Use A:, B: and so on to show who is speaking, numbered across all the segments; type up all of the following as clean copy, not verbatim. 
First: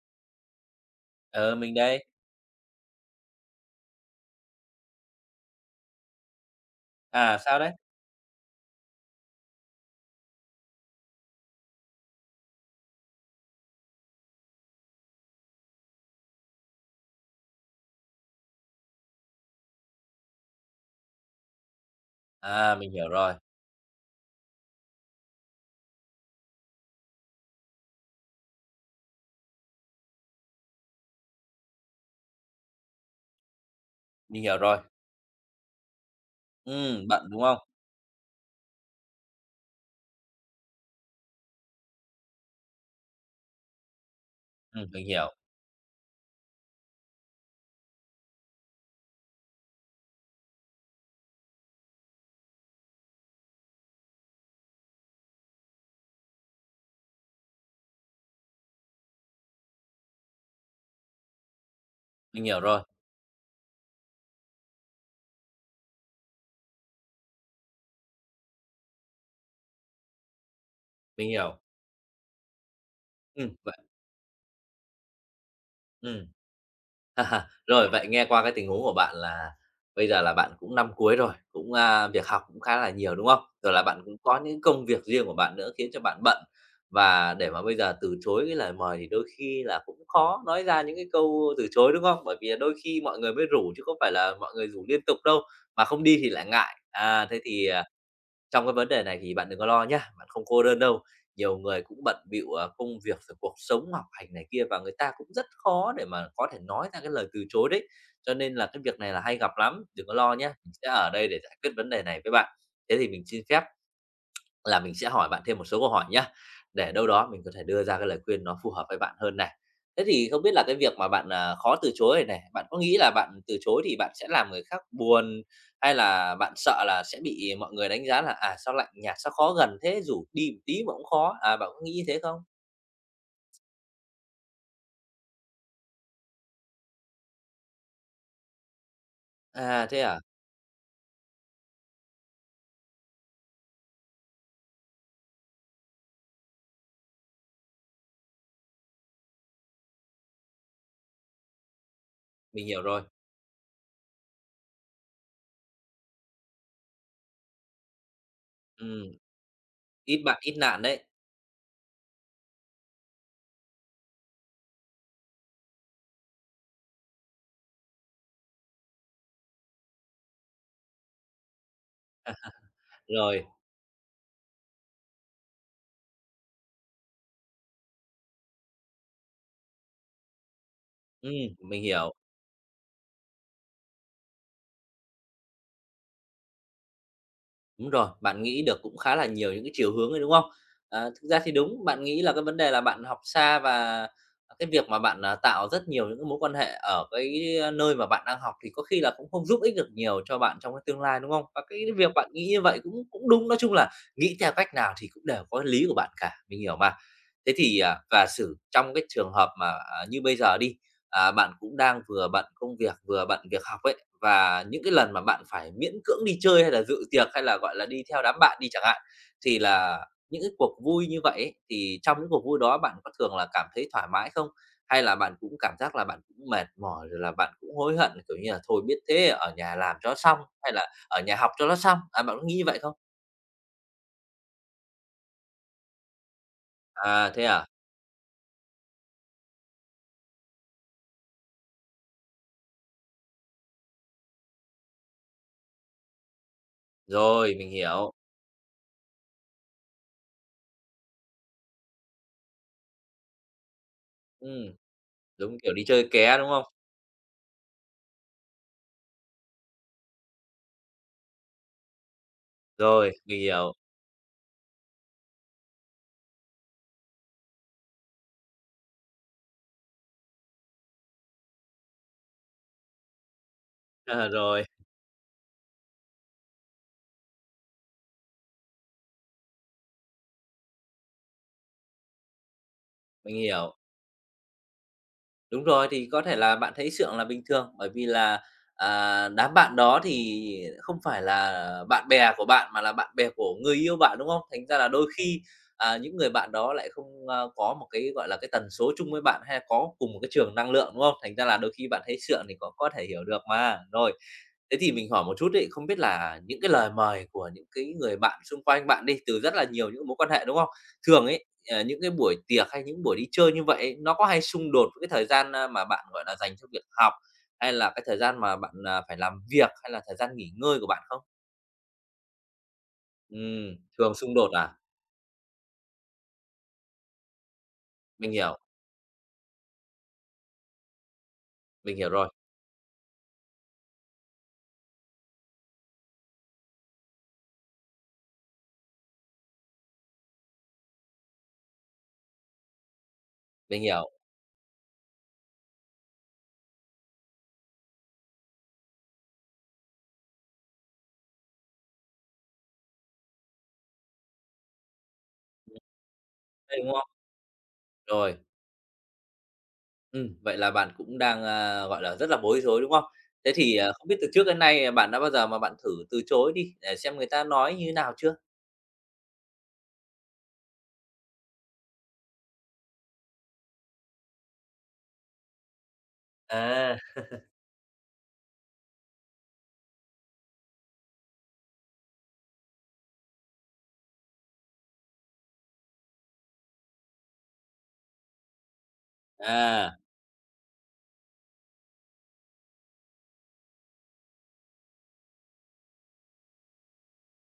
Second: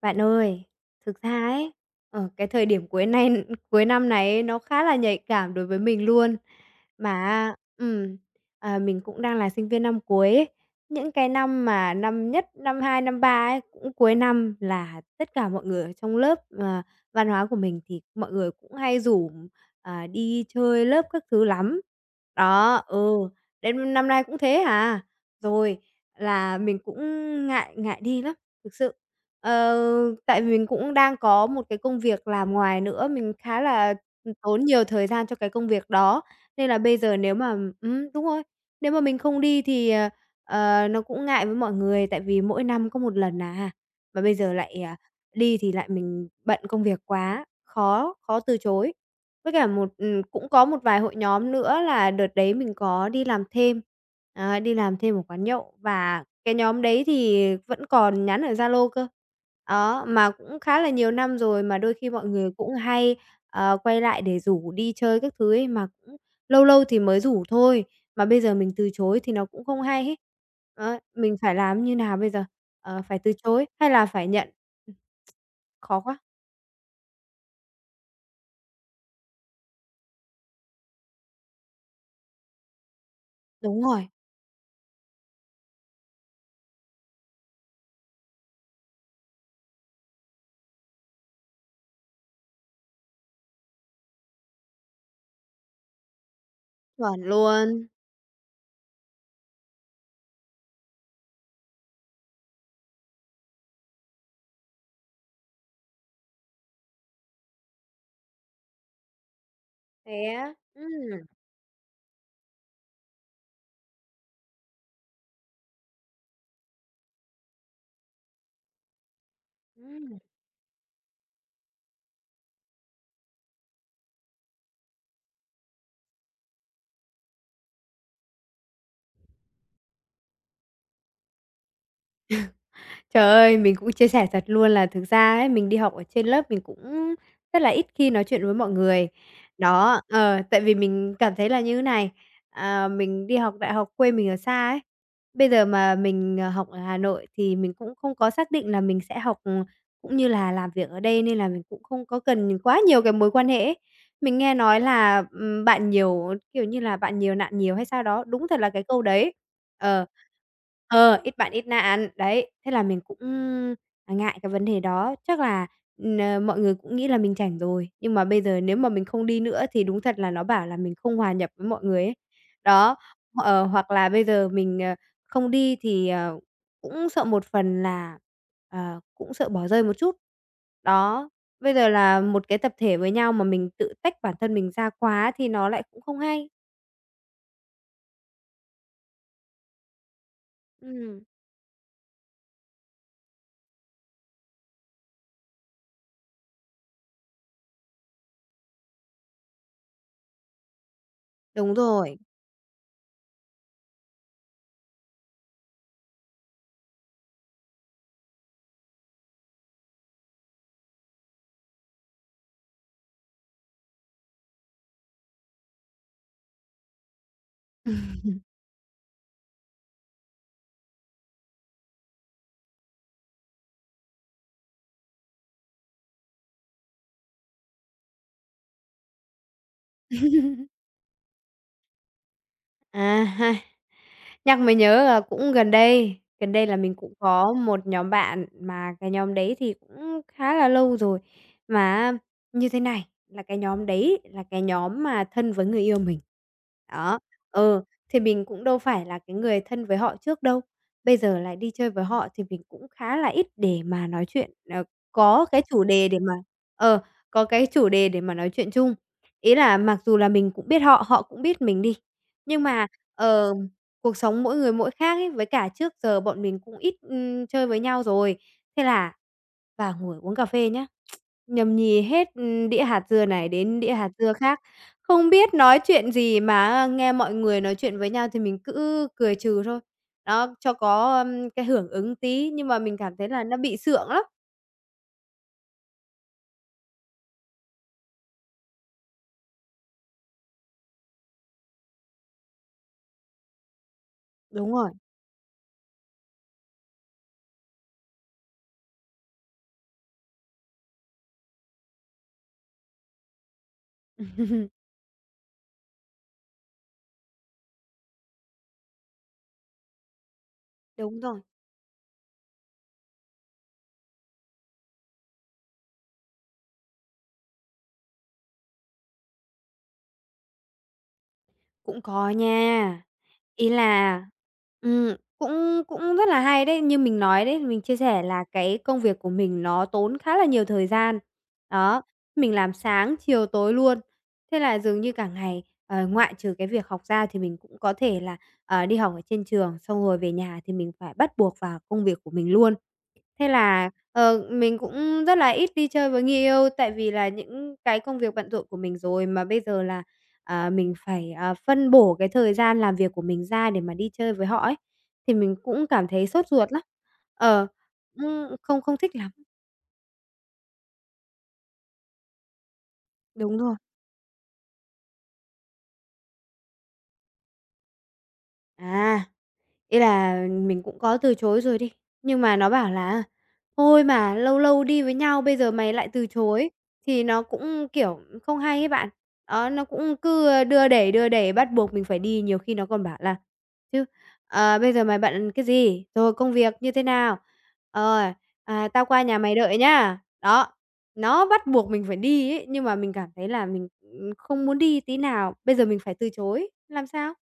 A: Bạn ơi, thực ra
B: Ừ,
A: ấy,
B: mình đây.
A: ở cái thời điểm cuối năm này ấy, nó khá là nhạy cảm đối với mình luôn.
B: À,
A: Mà
B: sao đấy?
A: ừm, mình cũng đang là sinh viên năm cuối ấy. Những cái năm mà năm nhất, năm 2 năm 3 ấy, cũng cuối năm là tất cả mọi người ở trong lớp, văn hóa của mình thì mọi người cũng hay rủ, đi chơi lớp các thứ lắm. Đó,
B: À, mình hiểu
A: ừ,
B: rồi,
A: đến năm nay cũng thế à. Rồi là mình cũng ngại ngại đi lắm, thực sự. Ờ, tại vì mình cũng đang có một cái công việc làm ngoài nữa, mình khá là
B: mình hiểu
A: tốn
B: rồi.
A: nhiều thời gian cho cái công việc đó, nên là bây giờ
B: Bận,
A: nếu
B: đúng
A: mà
B: không?
A: ừm, đúng rồi, nếu mà mình không đi thì, nó cũng ngại với mọi người, tại vì mỗi năm có một lần à, mà bây giờ lại,
B: Ừm, mình hiểu,
A: đi thì lại mình bận công việc quá, khó khó từ chối. Với cả một cũng có một vài hội nhóm nữa là đợt đấy mình có đi làm thêm, đi làm thêm một quán nhậu và cái nhóm đấy thì vẫn còn nhắn ở Zalo cơ. Đó, mà cũng khá là nhiều năm rồi mà đôi khi mọi
B: mình
A: người
B: hiểu
A: cũng
B: rồi,
A: hay, quay lại để rủ đi chơi các thứ ấy, mà cũng lâu lâu thì mới rủ thôi, mà bây giờ mình từ chối thì nó cũng không hay hết. Đó,
B: mình
A: mình phải
B: hiểu.
A: làm như nào bây giờ? Ờ, phải từ chối
B: Vậy
A: hay là phải nhận? Ừm. Khó quá.
B: ừm, rồi, vậy nghe qua cái tình huống của bạn là bây giờ là bạn cũng năm cuối rồi, cũng, việc học cũng khá là nhiều, đúng không? Rồi
A: Đúng
B: là bạn
A: rồi,
B: cũng có những công việc riêng của bạn nữa khiến cho bạn bận, và để mà bây giờ từ chối cái lời mời thì đôi khi là cũng khó nói ra những cái câu từ chối, đúng không? Bởi vì đôi khi mọi người mới rủ chứ không phải là mọi người rủ liên tục đâu, mà không đi thì lại ngại.
A: chuẩn
B: À, thế thì,
A: luôn.
B: à Trong cái vấn đề này thì bạn đừng có lo nhá, bạn không cô đơn đâu. Nhiều người cũng bận bịu, ờ, công việc rồi cuộc sống, học hành này kia và người ta cũng rất khó để mà có thể nói ra cái lời từ chối đấy. Cho nên là cái việc này là hay gặp lắm, đừng có
A: Thế
B: lo nhé
A: á?
B: mình sẽ ở đây để giải quyết vấn đề này với bạn. Thế thì mình xin phép là mình sẽ hỏi bạn thêm một số câu hỏi nhé để đâu đó mình có thể đưa ra cái lời khuyên nó phù hợp với bạn hơn này. Thế
A: Ừm.
B: thì không biết là cái việc mà bạn, à, khó từ chối này này, bạn có nghĩ là bạn từ chối thì bạn sẽ làm người khác buồn, hay là bạn sợ là sẽ bị mọi người đánh giá là "À, sao lạnh nhạt, sao khó gần thế, rủ đi một tí mà cũng khó." À, bạn có nghĩ như thế không?
A: Trời ơi, mình cũng chia sẻ thật luôn là thực ra ấy, mình đi học ở trên lớp mình cũng rất là ít khi nói chuyện với mọi người.
B: À,
A: Đó,
B: thế à?
A: ờ, tại vì mình cảm thấy là như thế này, mình đi học đại học quê mình ở xa ấy, bây giờ mà mình, học ở Hà Nội thì mình cũng không có xác định là mình sẽ học, cũng như là làm việc ở đây nên là mình cũng không có cần
B: Mình
A: quá
B: hiểu
A: nhiều
B: rồi.
A: cái mối quan hệ ấy. Mình nghe nói là, "Bạn nhiều" kiểu như là, "Bạn nhiều nạn nhiều" hay sao đó, đúng thật là cái câu
B: Ừ,
A: đấy. Ờ.
B: ít bạn ít nạn đấy.
A: Ờ, ít bạn ít nạn, đấy, thế là mình cũng, ngại cái vấn đề đó. Chắc là, mọi người cũng nghĩ là mình chảnh rồi, nhưng mà bây giờ nếu mà mình không đi nữa thì đúng thật là nó bảo là mình không hòa nhập với mọi người ấy. Đó,
B: Rồi,
A: ờ, hoặc là bây giờ mình, không đi thì, cũng sợ một phần là, cũng sợ bỏ rơi một chút. Đó,
B: ừ
A: bây
B: mình
A: giờ
B: hiểu.
A: là một cái tập thể với nhau mà mình tự tách bản thân mình ra quá thì nó lại cũng không hay.
B: Đúng rồi, bạn nghĩ được cũng khá là nhiều những cái chiều hướng ấy, đúng không? Ờ,
A: Ừm,
B: thực ra thì đúng, bạn nghĩ là cái vấn đề là bạn học xa và cái việc mà bạn, à, tạo rất nhiều những cái mối quan hệ ở cái, ờ, nơi mà bạn đang học thì có khi là cũng không giúp ích được nhiều cho bạn trong cái tương lai, đúng không? Và
A: đúng
B: cái việc bạn nghĩ như vậy cũng cũng đúng, nói chung là nghĩ theo cách nào thì cũng đều có lý của bạn cả, mình hiểu mà. Thế thì, à, và xử trong cái trường hợp mà, à, như bây giờ đi, à, bạn cũng đang vừa bận công việc, vừa bận việc học ấy, và những cái lần mà bạn phải miễn cưỡng đi chơi hay là dự tiệc, hay là, gọi là, đi theo đám bạn đi chẳng hạn, thì là những cái cuộc vui như vậy ấy, thì trong những cuộc vui đó bạn có thường là cảm thấy thoải mái không? Hay là bạn cũng cảm giác là bạn cũng mệt mỏi, rồi là bạn cũng hối hận, kiểu như là, thôi biết thế ở nhà làm cho xong,
A: rồi.
B: hay là ở nhà học cho nó xong? À, bạn có nghĩ như vậy không?
A: À ha. Nhắc mới nhớ là cũng gần đây là mình cũng
B: À, thế
A: có
B: à?
A: một nhóm bạn mà cái nhóm đấy thì cũng khá là lâu rồi. Mà như thế này, là cái nhóm đấy là cái nhóm mà thân với người yêu mình. Đó,
B: Rồi, mình
A: ừ,
B: hiểu.
A: thì mình cũng đâu phải là cái người thân với họ trước đâu. Bây giờ lại đi chơi với họ thì mình cũng khá là ít để mà nói chuyện,
B: Ừm,
A: có
B: giống
A: cái
B: kiểu đi
A: chủ
B: chơi
A: đề để mà
B: ké, đúng không?
A: ờ, có cái chủ đề để mà nói chuyện chung. Ý là mặc dù là mình cũng biết họ, họ cũng biết mình đi. Nhưng mà,
B: Rồi, mình
A: ờ,
B: hiểu.
A: cuộc sống mỗi người mỗi khác ấy, với cả trước giờ bọn mình cũng ít, chơi với nhau rồi. Thế là vào ngồi uống cà phê nhá, nhâm nhi hết, đĩa hạt dưa này đến đĩa hạt dưa khác,
B: Rồi,
A: không biết nói chuyện gì mà nghe mọi người nói chuyện với nhau thì mình cứ cười trừ thôi. Đó, cho có, cái hưởng ứng tí, nhưng mà mình cảm thấy
B: mình
A: là nó
B: hiểu.
A: bị sượng lắm.
B: Đúng rồi, thì có thể là bạn thấy sượng là bình thường, bởi vì là, à, đám bạn đó thì không phải là bạn bè của bạn mà là bạn bè của người yêu bạn, đúng không? Thành
A: Đúng
B: ra là
A: rồi,
B: đôi khi, à, những người bạn đó lại không, có một cái, gọi là, cái tần số chung với bạn hay có cùng một cái trường năng lượng, đúng không? Thành ra là đôi khi bạn thấy sượng thì có thể hiểu được mà. Rồi. Thế thì mình hỏi một chút ấy, không biết là những cái lời mời của những cái người bạn xung quanh bạn đi, từ rất là nhiều những mối quan hệ, đúng không?
A: đúng
B: Thường
A: rồi.
B: ấy, ờ, những cái buổi tiệc hay những buổi đi chơi như vậy ấy, nó có hay xung đột với cái thời gian, mà bạn, gọi là, dành cho việc học, hay là cái thời gian mà bạn, à, phải làm việc, hay là thời gian nghỉ ngơi của bạn không?
A: Cũng có nha. Ý
B: Thường
A: là
B: xung đột à?
A: cũng cũng rất là hay đấy. Như mình nói đấy, mình chia sẻ
B: Mình
A: là
B: hiểu,
A: cái công việc của mình nó tốn khá là nhiều thời gian.
B: mình
A: Đó,
B: hiểu rồi,
A: mình làm sáng, chiều, tối luôn. Thế là dường như cả ngày, ngoại trừ cái việc học ra thì mình cũng có thể là, đi học ở trên trường, xong rồi về nhà thì mình phải bắt buộc vào công việc của mình luôn. Thế
B: mình
A: là,
B: hiểu,
A: mình cũng rất là ít đi chơi với người yêu, tại vì là những cái công việc bận rộn của mình rồi, mà bây giờ là mình phải, phân bổ cái thời gian làm việc của mình ra để mà đi chơi với họ ấy, thì mình cũng cảm thấy sốt ruột
B: đấy,
A: lắm.
B: đúng không?
A: Ờ,
B: Rồi,
A: không không thích lắm.
B: vậy là bạn cũng đang, gọi là, rất là bối rối, đúng không? Thế
A: Đúng rồi.
B: thì, à, không biết từ trước đến nay, à, bạn đã bao giờ mà bạn thử từ chối đi, để xem người ta nói như thế nào chưa?
A: À. Ý là mình cũng có từ chối rồi đi, nhưng mà nó bảo là "Thôi mà, lâu lâu đi với nhau bây giờ mày lại từ chối
B: À,
A: thì nó cũng, kiểu, không hay ấy bạn." Đó, nó cũng cứ, đưa đẩy bắt buộc mình phải đi, nhiều khi nó còn bảo là chứ, "Bây giờ mày bận cái gì? Rồi công việc như thế nào? Ờ, Tao qua nhà mày đợi
B: à,
A: nhá." Đó, nó bắt buộc mình phải đi ấy, nhưng mà mình cảm thấy là mình, không muốn đi tí nào, bây giờ mình phải từ chối, làm sao?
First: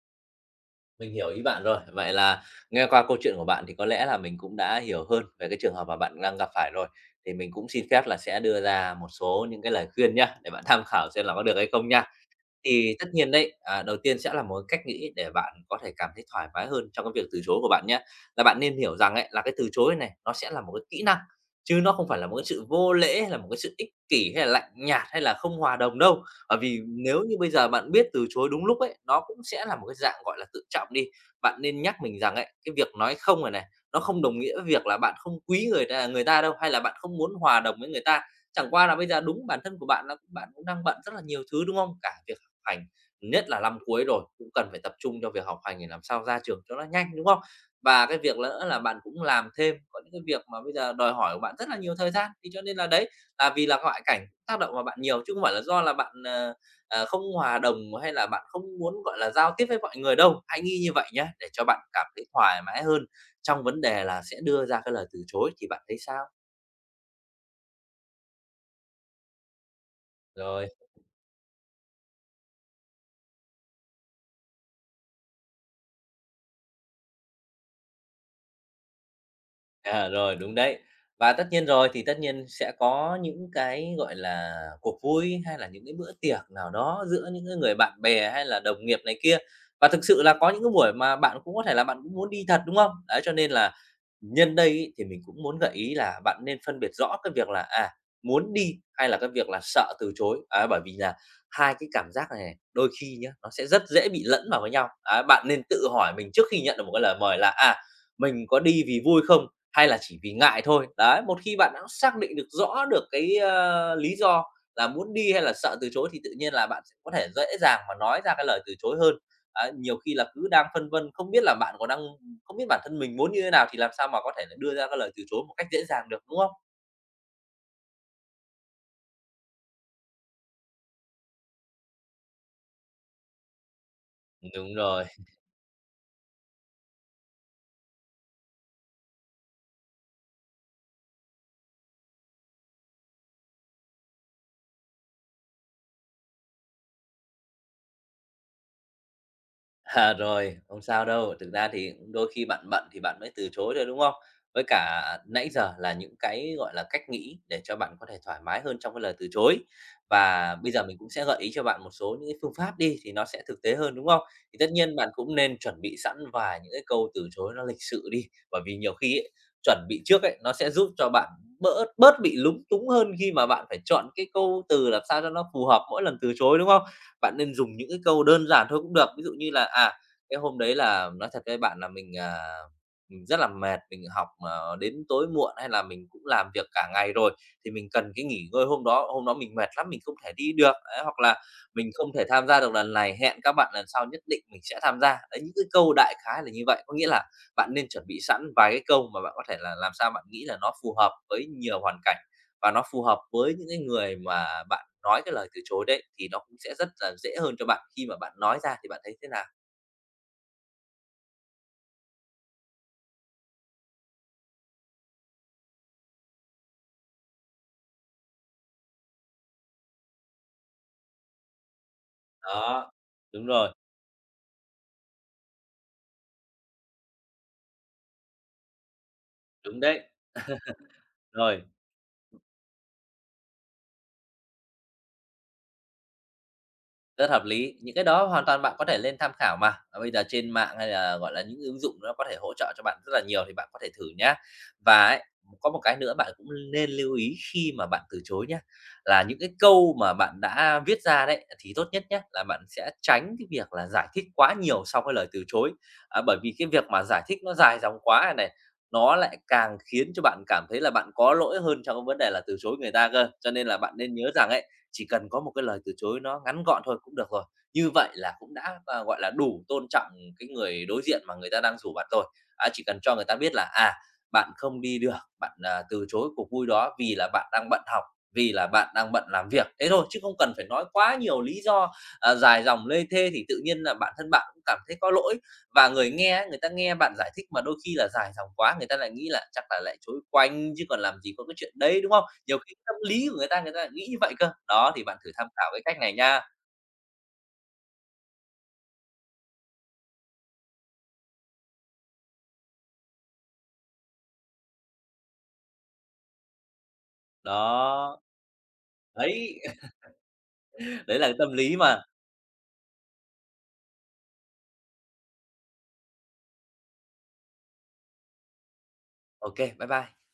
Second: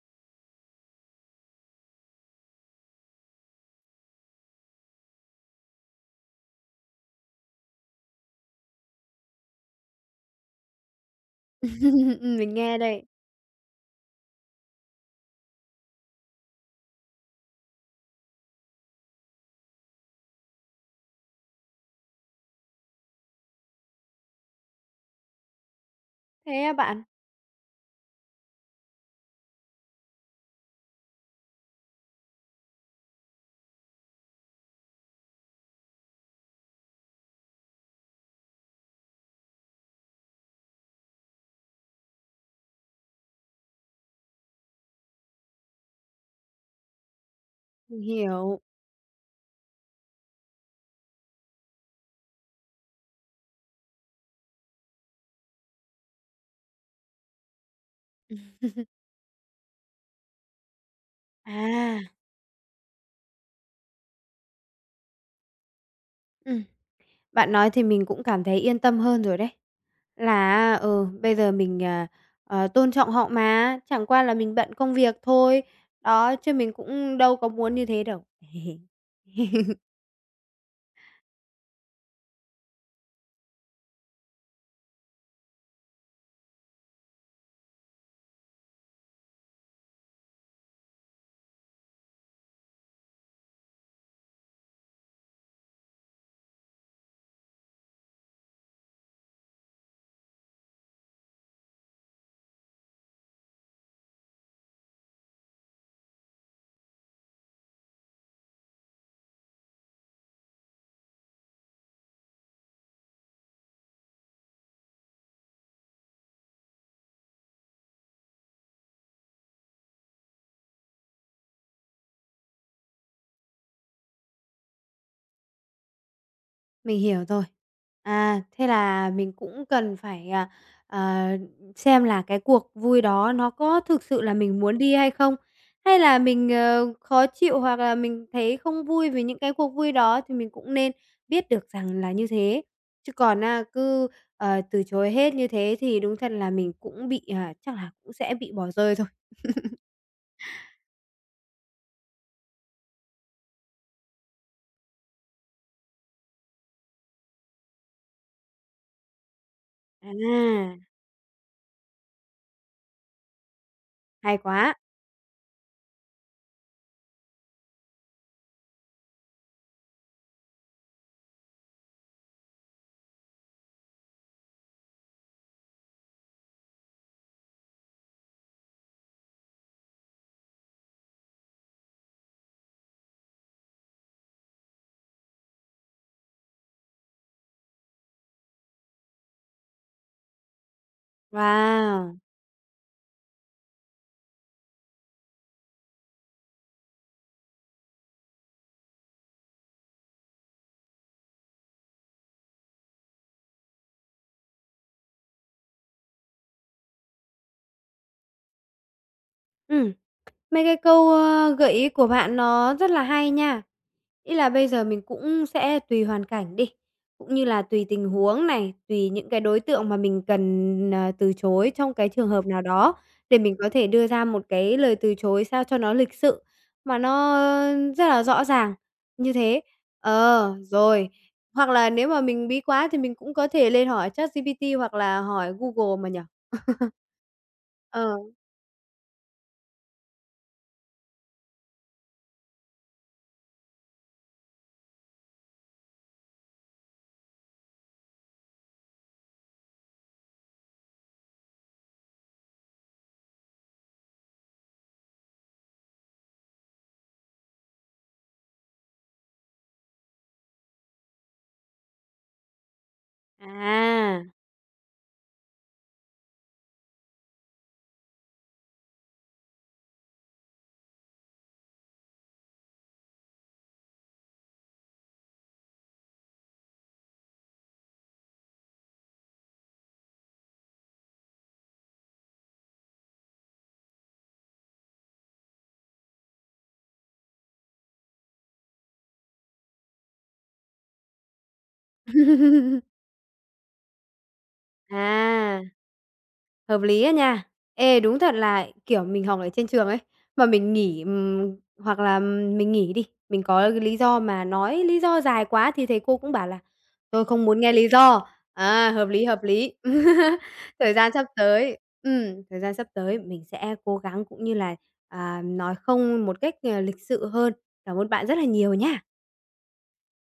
B: mình hiểu ý bạn rồi. Vậy là nghe qua câu chuyện của bạn thì có lẽ là mình cũng đã hiểu hơn về cái trường hợp mà bạn đang gặp phải rồi. Thì mình cũng xin phép là sẽ đưa ra một số những cái lời khuyên nhá, để bạn tham khảo xem là có được hay không nha.
A: Mình nghe
B: Thì
A: đây.
B: tất nhiên đấy, à, đầu tiên sẽ là một cách nghĩ để bạn có thể cảm thấy thoải mái hơn trong cái việc từ chối của bạn nhé. Là bạn nên hiểu rằng ấy, là cái từ chối này nó sẽ là một cái kỹ năng, chứ nó không phải là một cái sự vô lễ, hay là một cái sự ích kỷ, hay là lạnh nhạt, hay là không hòa đồng đâu. Bởi
A: Thế á
B: vì
A: bạn.
B: nếu như bây giờ bạn biết từ chối đúng lúc ấy, nó cũng sẽ là một cái dạng, gọi là, tự trọng đi. Bạn nên nhắc mình rằng ấy, cái việc nói không này này, nó không đồng nghĩa với việc là bạn không quý người ta đâu, hay là bạn không muốn hòa đồng với người ta. Chẳng qua là bây giờ đúng bản thân của bạn là bạn cũng đang bận rất là nhiều thứ, đúng không? Cả việc học hành, nhất là năm cuối rồi, cũng cần phải tập trung cho việc học hành để làm sao ra trường cho nó nhanh, đúng không?
A: Mình
B: Và cái việc
A: hiểu.
B: lỡ là bạn cũng làm thêm, có những cái việc mà bây giờ đòi hỏi của bạn rất là nhiều thời gian, thế cho nên là đấy, là vì là ngoại cảnh tác động vào bạn nhiều chứ không phải là do là bạn, không hòa đồng hay là bạn không muốn, gọi là, giao tiếp với mọi người đâu. Hãy nghĩ như vậy nhá, để cho bạn
A: À,
B: cảm thấy thoải mái hơn trong vấn đề là sẽ đưa ra cái lời từ chối thì bạn thấy sao?
A: Ừm. Bạn nói thì mình cũng cảm thấy yên tâm hơn rồi đấy.
B: Rồi.
A: Là ừ, bây giờ mình, tôn trọng họ mà, chẳng qua là mình bận công việc thôi. Đó, chứ mình cũng đâu có muốn như thế đâu.
B: À, rồi, đúng đấy. Và tất nhiên rồi, thì tất nhiên sẽ có những cái, gọi là, cuộc vui hay là những cái bữa tiệc nào đó giữa những cái người bạn bè hay là đồng nghiệp này kia. Và thực sự là có những cái buổi mà bạn cũng có thể là bạn cũng muốn đi thật, đúng không? Đấy, cho nên là nhân đây ấy, thì mình cũng muốn gợi ý là bạn nên phân biệt rõ cái việc là, à, muốn đi hay là cái việc là sợ từ chối. Ấy, bởi vì là hai cái cảm giác này này, đôi khi nhá, nó sẽ rất dễ bị lẫn vào với nhau. Ấy, bạn nên tự hỏi mình trước khi nhận được một cái lời mời là, à, mình có đi vì vui không hay là chỉ vì ngại thôi. Đấy, một khi bạn đã xác định được rõ được cái, ơ, lý do là muốn đi hay là sợ từ chối thì tự nhiên là bạn sẽ có thể dễ dàng mà nói ra cái lời từ chối hơn. Đấy, nhiều khi là cứ đang phân vân, không biết là bạn có đang không biết bản thân mình muốn như thế nào thì làm sao mà có thể là đưa ra cái lời từ chối một cách dễ dàng được, đúng không?
A: Mình hiểu rồi. À, thế là mình cũng cần phải, ờ, xem là cái cuộc vui đó nó có thực sự là mình
B: Đúng
A: muốn đi
B: rồi.
A: hay không? Hay là mình, khó chịu hoặc là mình thấy không vui vì những cái cuộc vui đó thì mình cũng nên biết được rằng là như thế. Chứ còn á, cứ, từ chối hết như thế thì đúng thật là mình cũng bị, chắc là cũng sẽ bị bỏ rơi thôi.
B: À, rồi, không sao đâu. Thực ra thì đôi khi bạn bận thì bạn mới từ chối thôi, đúng không? Với cả nãy giờ là những cái, gọi là, cách nghĩ để cho bạn có thể thoải mái hơn trong cái lời từ chối.
A: À,
B: Và bây giờ mình cũng sẽ gợi ý cho bạn một số những cái phương pháp đi thì nó sẽ thực tế hơn, đúng không?
A: hay
B: Thì tất
A: quá!
B: nhiên bạn cũng nên chuẩn bị sẵn vài những cái câu từ chối nó lịch sự đi, bởi vì nhiều khi ấy, chuẩn bị trước ấy, nó sẽ giúp cho bạn bớt bớt bị lúng túng hơn khi mà bạn phải chọn cái câu từ làm sao cho nó phù hợp mỗi lần từ chối, đúng không? Bạn nên dùng những cái câu đơn giản thôi cũng được. Ví dụ như là, à, cái hôm đấy là nói thật với bạn là mình, à, mình rất là mệt, mình học mà đến tối muộn hay là mình cũng làm việc cả ngày rồi, thì mình cần cái nghỉ ngơi hôm đó mình mệt lắm, mình không thể đi được. Đấy, hoặc là mình không
A: Wow!
B: thể tham gia được lần này, hẹn các bạn lần sau nhất định mình sẽ tham gia. Đấy, những cái câu đại khái là như vậy. Có nghĩa là bạn nên chuẩn bị sẵn vài cái câu mà bạn có thể là làm sao bạn nghĩ là nó phù hợp với nhiều hoàn cảnh và nó phù hợp với những cái người mà bạn nói cái lời từ chối đấy, thì nó cũng sẽ rất là dễ hơn cho bạn khi mà bạn nói ra thì bạn thấy thế nào?
A: Ừm. Mấy cái câu, gợi ý của bạn nó rất là hay nha. Ý là bây giờ mình cũng sẽ tùy hoàn cảnh đi, cũng như là tùy tình huống này, tùy những cái đối tượng mà mình cần, từ chối trong cái trường hợp nào
B: Đó.
A: đó để
B: Đúng
A: mình có
B: rồi,
A: thể đưa ra một cái lời từ chối sao cho nó lịch sự, mà nó rất là rõ ràng, như thế.
B: đúng đấy.
A: Ờ, rồi,
B: Rồi,
A: hoặc là nếu mà mình bí quá thì mình cũng có thể lên hỏi ChatGPT hoặc là hỏi Google mà nhở.
B: rất hợp lý, những cái
A: Ờ,
B: đó hoàn toàn bạn có thể lên tham khảo mà. Và bây giờ trên mạng hay là, gọi là, những ứng dụng nó có thể hỗ trợ cho bạn rất là nhiều thì bạn có thể thử nhá. Và ấy, có một cái nữa bạn cũng nên lưu ý khi mà bạn từ chối nhá, là những cái câu mà bạn đã viết ra đấy, thì tốt nhất nhé là bạn sẽ tránh cái việc là giải thích quá nhiều sau cái lời từ chối. À, bởi vì cái việc mà giải thích nó dài dòng quá này này, nó lại càng khiến cho bạn cảm thấy là bạn có lỗi hơn trong cái vấn đề là từ chối người ta cơ. Cho nên là bạn nên
A: à.
B: nhớ rằng ấy, chỉ cần có một cái lời từ chối nó ngắn gọn thôi cũng được rồi. Như vậy là cũng đã, à, gọi là, đủ tôn trọng cái người đối diện mà người ta đang rủ bạn rồi. Á, chỉ cần cho người ta biết là, à, bạn không đi được, bạn, à, từ chối cuộc vui đó vì là bạn đang bận học, vì là bạn đang bận làm việc, thế thôi, chứ không cần phải nói quá nhiều lý do, à, dài dòng lê thê thì tự nhiên là bản thân bạn cũng cảm thấy có lỗi, và người ta nghe bạn giải thích mà đôi khi là dài dòng quá, người ta lại nghĩ là chắc là lại trối quanh chứ còn làm gì có cái chuyện đấy, đúng không? Nhiều khi tâm lý của người ta lại nghĩ như vậy cơ. Đó, thì bạn thử tham
A: À.
B: khảo cái cách này nha.
A: Hợp lý á nha. Ê, đúng thật là, kiểu, mình học ở trên trường ấy, mà mình nghỉ, hoặc là mình nghỉ đi, mình có cái lý do mà nói lý do dài quá thì thầy cô cũng bảo là "Tôi không muốn nghe lý
B: Đó,
A: do." À, hợp lý, hợp
B: đấy,
A: lý.
B: đấy là cái tâm lý mà.
A: Thời gian sắp tới mình sẽ cố gắng cũng như là, nói không một cách, lịch sự hơn. Cảm ơn bạn rất là nhiều nha.
B: Ok, bye bye.